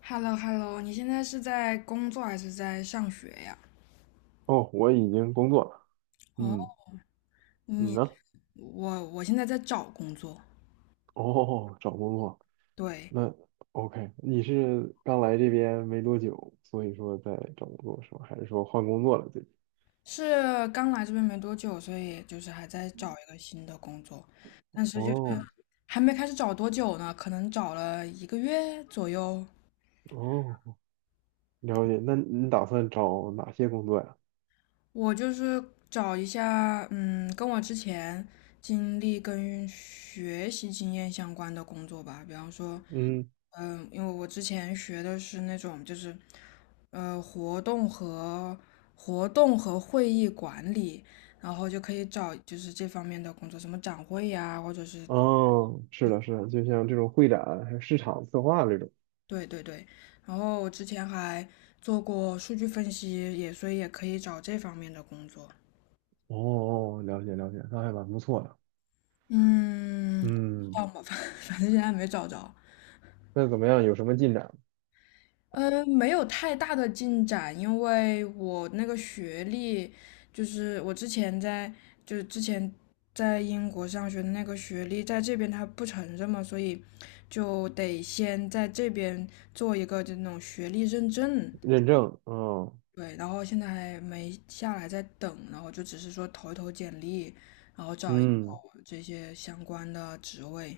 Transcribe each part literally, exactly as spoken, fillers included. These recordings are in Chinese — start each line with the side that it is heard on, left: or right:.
left: h e l l o h e l l o 你现在是在工作还是在上学呀？
right: 哦，我已经工作了。
left: 哦，
right: 嗯，你
left: 你，
right: 呢？
left: 我我现在在找工作。
right: 哦，找工作。
left: 对，
right: 那 OK，你是刚来这边没多久，所以说在找工作是吧？还是说换工作了最近？
left: 是刚来这边没多久，所以就是还在找一个新的工作，但是就是
right: 哦
left: 还没开始找多久呢，可能找了一个月左右。
right: 哦，了解。那你打算找哪些工作呀？
left: 我就是找一下，嗯，跟我之前经历跟学习经验相关的工作吧。比方说，
right: 嗯，
left: 嗯，因为我之前学的是那种就是，呃，活动和活动和会议管理，然后就可以找就是这方面的工作，什么展会呀，或者是。
right: 哦，是的，是的，就像这种会展还有市场策划这种。
left: 对对对。然后我之前还做过数据分析，也所以也可以找这方面的工作。
right: 哦哦，了解了解，那还蛮不错的。
left: 嗯，不知
right: 嗯，
left: 道嘛，反 反正现在没找着。
right: 那怎么样？有什么进展？
left: 呃，没有太大的进展，因为我那个学历，就是我之前在，就是之前在英国上学的那个学历，在这边他不承认嘛，所以就得先在这边做一个就那种学历认证。
right: 认证？嗯
left: 对，然后现在还没下来，在等，然后就只是说投一投简历，然后找一找
right: 嗯，
left: 这些相关的职位。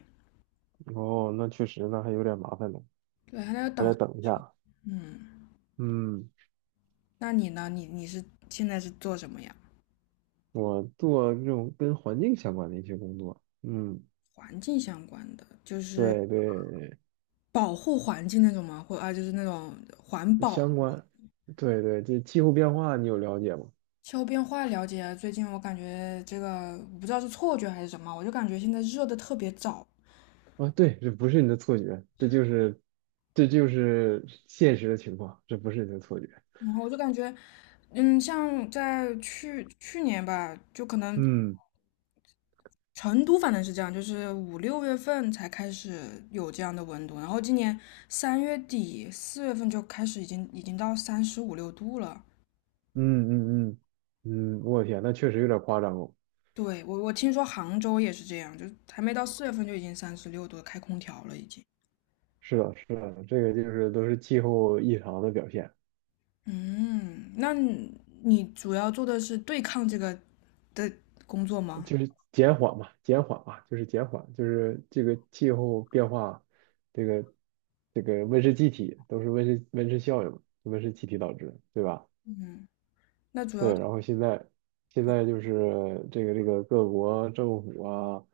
right: 哦，那确实，那还有点麻烦呢。
left: 对，还在
right: 还
left: 等，
right: 得等一下。
left: 嗯。
right: 嗯，
left: 那你呢？你你是现在是做什么呀？
right: 我做这种跟环境相关的一些工作。嗯，
left: 环境相关的，就是
right: 对对，
left: 保护环境那种吗？或啊，就是那种环保。
right: 相关，对对，这气候变化你有了解吗？
left: 气候变化了解啊，最近我感觉这个我不知道是错觉还是什么，我就感觉现在热的特别早，
right: 啊，对，这不是你的错觉，这就是，这就是现实的情况，这不是你的错觉。
left: 然后我就感觉，嗯，像在去去年吧，就可能
right: 嗯
left: 成都反正是这样，就是五六月份才开始有这样的温度，然后今年三月底四月份就开始已经已经到三十五六度了。
right: 嗯嗯嗯嗯，我天，那确实有点夸张哦。
left: 对，我我听说杭州也是这样，就还没到四月份就已经三十六度了开空调了已经。
right: 是的，是的，这个就是都是气候异常的表现。
left: 嗯，那你你主要做的是对抗这个的工作吗？
right: 就是减缓嘛，减缓嘛，就是减缓，就是这个气候变化，这个这个温室气体都是温室温室效应，温室气体导致，对吧？
left: 嗯，那主要
right: 对，然后现在现在就是这个这个各国政府啊，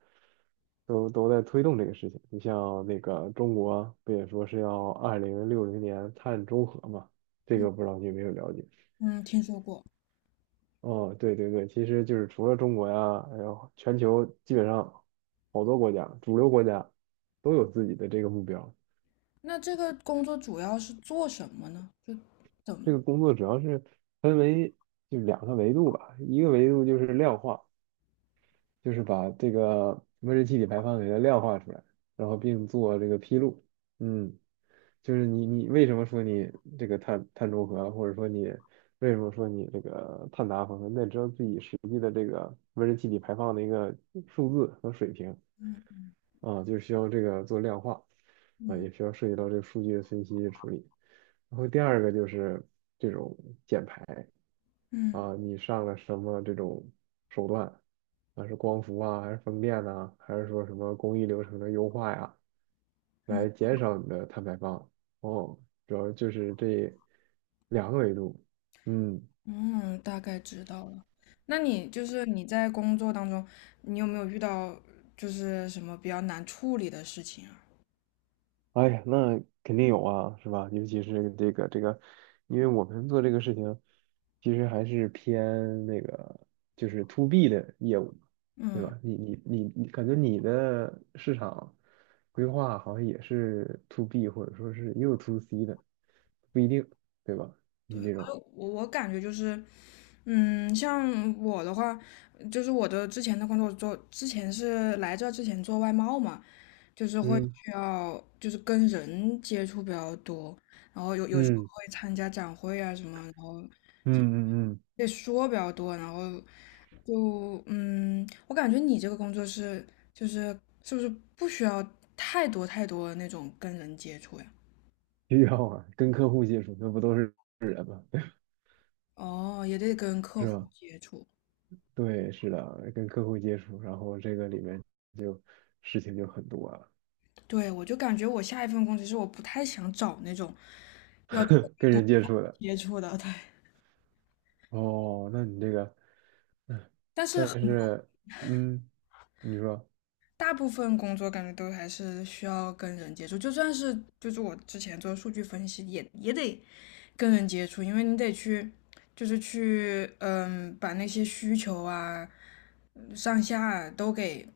right: 都都在推动这个事情。你像那个中国不也说是要二零六零年碳中和嘛？这个不知道你有没有了解？
left: 嗯听说过。
right: 哦，对对对，其实就是除了中国呀，还有全球基本上好多国家，主流国家都有自己的这个目标。
left: 那这个工作主要是做什么呢？就怎么
right: 这个工作主要是分为就两个维度吧，一个维度就是量化，就是把这个温室气体排放给它量化出来，然后并做这个披露。嗯，就是你你为什么说你这个碳碳中和啊，或者说你为什么说你这个碳达峰啊，那知道自己实际的这个温室气体排放的一个数字和水平。啊，就是需要这个做量化，啊，
left: 嗯
right: 也需要涉及到这个数据的分析处理。然后第二个就是这种减排
left: 嗯
right: 啊，你上了什么这种手段啊，是光伏啊，还是风电呐、还是说什么工艺流程的优化呀，来减少你的碳排放。哦，主要就是这两个维度。嗯，
left: 嗯，大概知道了。那你就是你在工作当中，你有没有遇到就是什么比较难处理的事情啊？
right: 哎呀，那肯定有啊，是吧？尤其是这个这个，因为我们做这个事情，其实还是偏那个就是 to B 的业务，对
left: 嗯，
right: 吧？你你你你，感觉你的市场规划好像也是 to B 或者说是也有 to C 的，不一定，对吧？你这
left: 呃
right: 种，
left: 我我感觉就是嗯，像我的话，就是我的之前的工作做，之前是来这之前做外贸嘛，就是会
right: 嗯
left: 需要就是跟人接触比较多，然后有有时候
right: 嗯
left: 会参加展会啊什么，然后
right: 嗯嗯嗯，
left: 也说比较多，然后就嗯，我感觉你这个工作是就是是不是不需要太多太多那种跟人接触呀？
right: 需要啊，跟客户接触，那不都是
left: 哦，也得跟客
right: 是
left: 户
right: 吧？
left: 接触。
right: 对，是的，跟客户接触，然后这个里面就事情就很多了，
left: 对，我就感觉我下一份工，其实我不太想找那种要特 别
right: 跟
left: 多
right: 人接触的。
left: 接触的，对。
right: 哦，那你这个，嗯，
left: 但是
right: 但
left: 很
right: 是，嗯，你说
left: 大部分工作感觉都还是需要跟人接触，就算是就是我之前做数据分析也也得跟人接触，因为你得去就是去嗯把那些需求啊嗯上下啊都给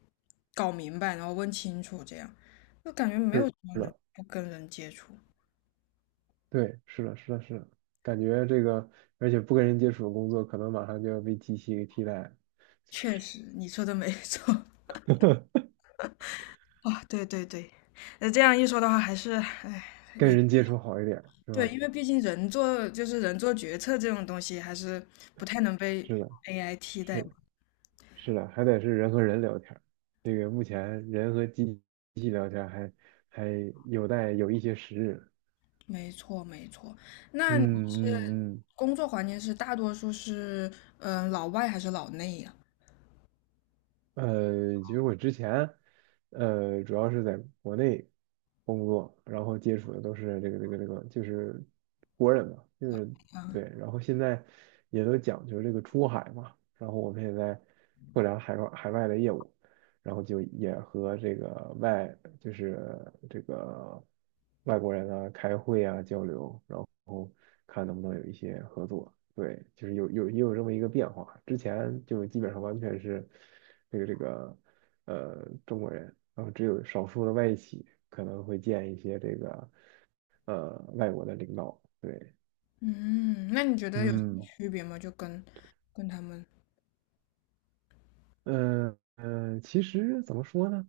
left: 搞明白，然后问清楚，这样就感觉没有
right: 是
left: 什么能
right: 的，
left: 不跟人接触。
right: 对，是的，是的，是的，感觉这个，而且不跟人接触的工作，可能马上就要被机器给替代了，
left: 确实，你说的没错。啊，对对对，那这样一说的话，还是，哎，
right: 跟
left: 你
right: 人接触好一点，是
left: 对，
right: 吧？
left: 因为毕竟人做就是人做决策这种东西，还是不太能被
right: 是的，
left: A I 替
right: 是
left: 代嘛。
right: 的，是的，还得是人和人聊天儿这个目前人和机器聊天儿还还有待有一些时日。
left: 没错，没错。那你
right: 嗯嗯
left: 工作环境是大多数是，嗯、老外还是老内呀？
right: 嗯，呃，其实我之前，呃，主要是在国内工作，然后接触的都是这个这个这个，就是国人嘛，就是
left: 啊，
right: 对，然后现在也都讲究这个出海嘛，然后我们也在拓展海外海外的业务，然后就也和这个外就是这个外国人啊开会啊交流，然后看能不能有一些合作。对，就是有有也有这么一个变化。之前就基本上完全是这个这个呃中国人，然后只有少数的外企可能会见一些这个呃外国的领导。对，
left: 嗯，那你觉得有
right: 嗯
left: 区别吗？就跟跟他们，
right: 嗯嗯，呃其实怎么说呢，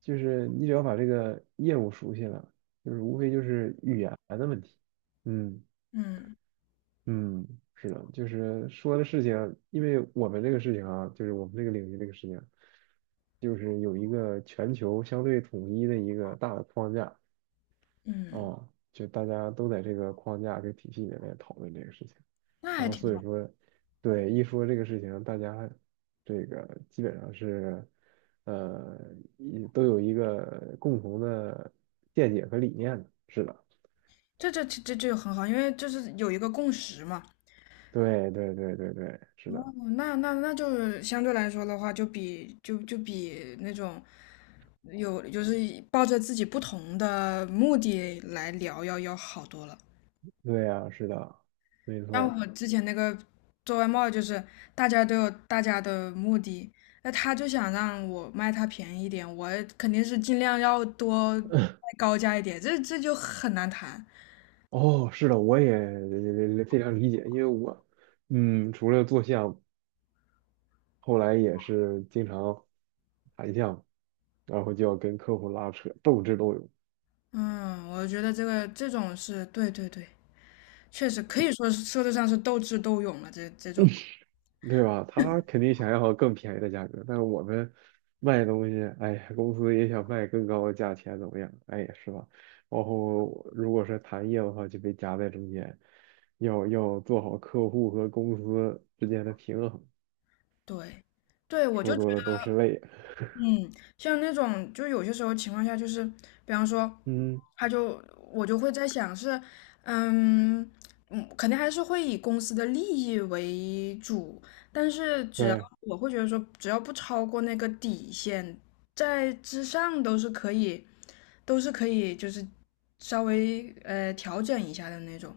right: 就是你只要把这个业务熟悉了，就是无非就是语言的问题。嗯。
left: 嗯
right: 嗯，是的，就是说的事情，因为我们这个事情啊，就是我们这个领域这个事情，就是有一个全球相对统一的一个大的框架
left: 嗯，
right: 啊，就大家都在这个框架这个体系里面讨论这个事情，
left: 那
right: 然
left: 还
right: 后
left: 挺
right: 所以
left: 好，
right: 说，对，一说这个事情，大家这个基本上是，呃，一都有一个共同的见解和理念的，是的，
left: 这这这这就很好，因为就是有一个共识嘛。
right: 对对对对对，是
left: 哦，
right: 的。
left: 那那那就是相对来说的话，就比就就比那种有就是抱着自己不同的目的来聊要要好多了。
right: 对呀，是的，没
left: 像
right: 错
left: 我之前那个做外贸，就是大家都有大家的目的，那他就想让我卖他便宜一点，我肯定是尽量要多卖高价一点，这这就很难谈。
right: 哦，是的，我也非常理解，因为我，嗯，除了做项，目，后来也是经常谈项，然后就要跟客户拉扯，斗智斗勇，
left: 嗯，我觉得这个这种是对对对，确实可以说是说得上是斗智斗勇了，这这种。
right: 对吧？他肯定想要更便宜的价格，但是我们卖东西，哎呀公司也想卖更高的价钱，怎么样？哎呀是吧？然后如果是谈业务的话，就被夹在中间，要要做好客户和公司之间的平衡。
left: 对，对，我就
right: 说
left: 觉得
right: 多了都是泪。
left: 嗯，像那种，就有些时候情况下，就是比方说，
right: 嗯，
left: 他就我就会在想是，嗯嗯，肯定还是会以公司的利益为主，但是只要
right: 对，
left: 我会觉得说，只要不超过那个底线，在之上都是可以，都是可以，就是稍微呃调整一下的那种。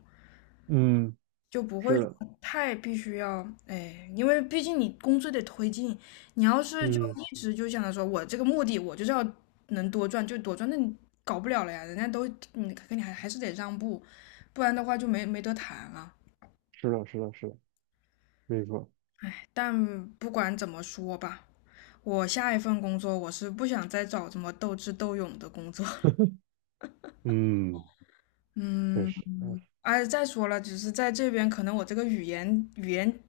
right: 嗯，
left: 就不会
right: 是
left: 说
right: 的，
left: 太必须要，哎，因为毕竟你工作得推进，你要是就
right: 嗯，
left: 一直就想着说我这个目的我就是要能多赚就多赚，那你搞不了了呀，人家都你跟你还还是得让步，不然的话就没没得谈了。
right: 是的，是的，是的，没错，
left: 但不管怎么说吧，我下一份工作我是不想再找这么斗智斗勇的工作。
right: 嗯，确
left: 嗯，
right: 实，嗯
left: 而且再说了，只是在这边可能我这个语言语言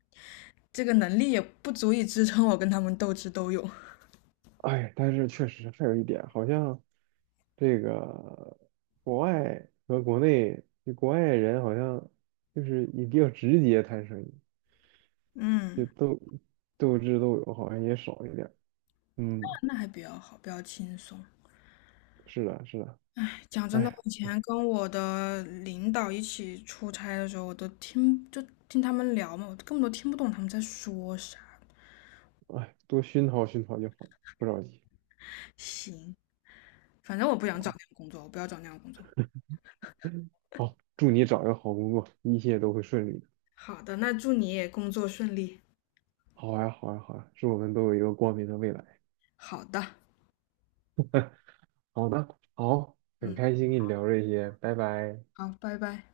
left: 这个能力也不足以支撑我跟他们斗智斗勇。
right: 哎，但是确实还有一点，好像这个国外和国内，就国外人好像就是也比较直接谈生意，就
left: 嗯。
right: 斗斗智斗勇，好像也少一点儿嗯，
left: 那还比较好，比较轻松。
right: 是的，是的，
left: 讲真的，我
right: 哎，
left: 以前
right: 哎，
left: 跟我的领导一起出差的时候，我都听就听他们聊嘛，我根本都听不懂他们在说啥。
right: 哎，多熏陶熏陶就好，不着急，
left: 行，反正我不想
right: 好
left: 找
right: 吧？
left: 那样工作，我不要找那样工作。
right: 好，祝你找一个好工作，一切都会顺利的。
left: 好的，那祝你也工作顺利。
right: 好呀，好呀，好呀，祝我们都有一个光明的未来。
left: 好的，
right: 好的，好，很
left: 嗯，
right: 开心跟你聊这些，拜拜。
left: 好，拜拜。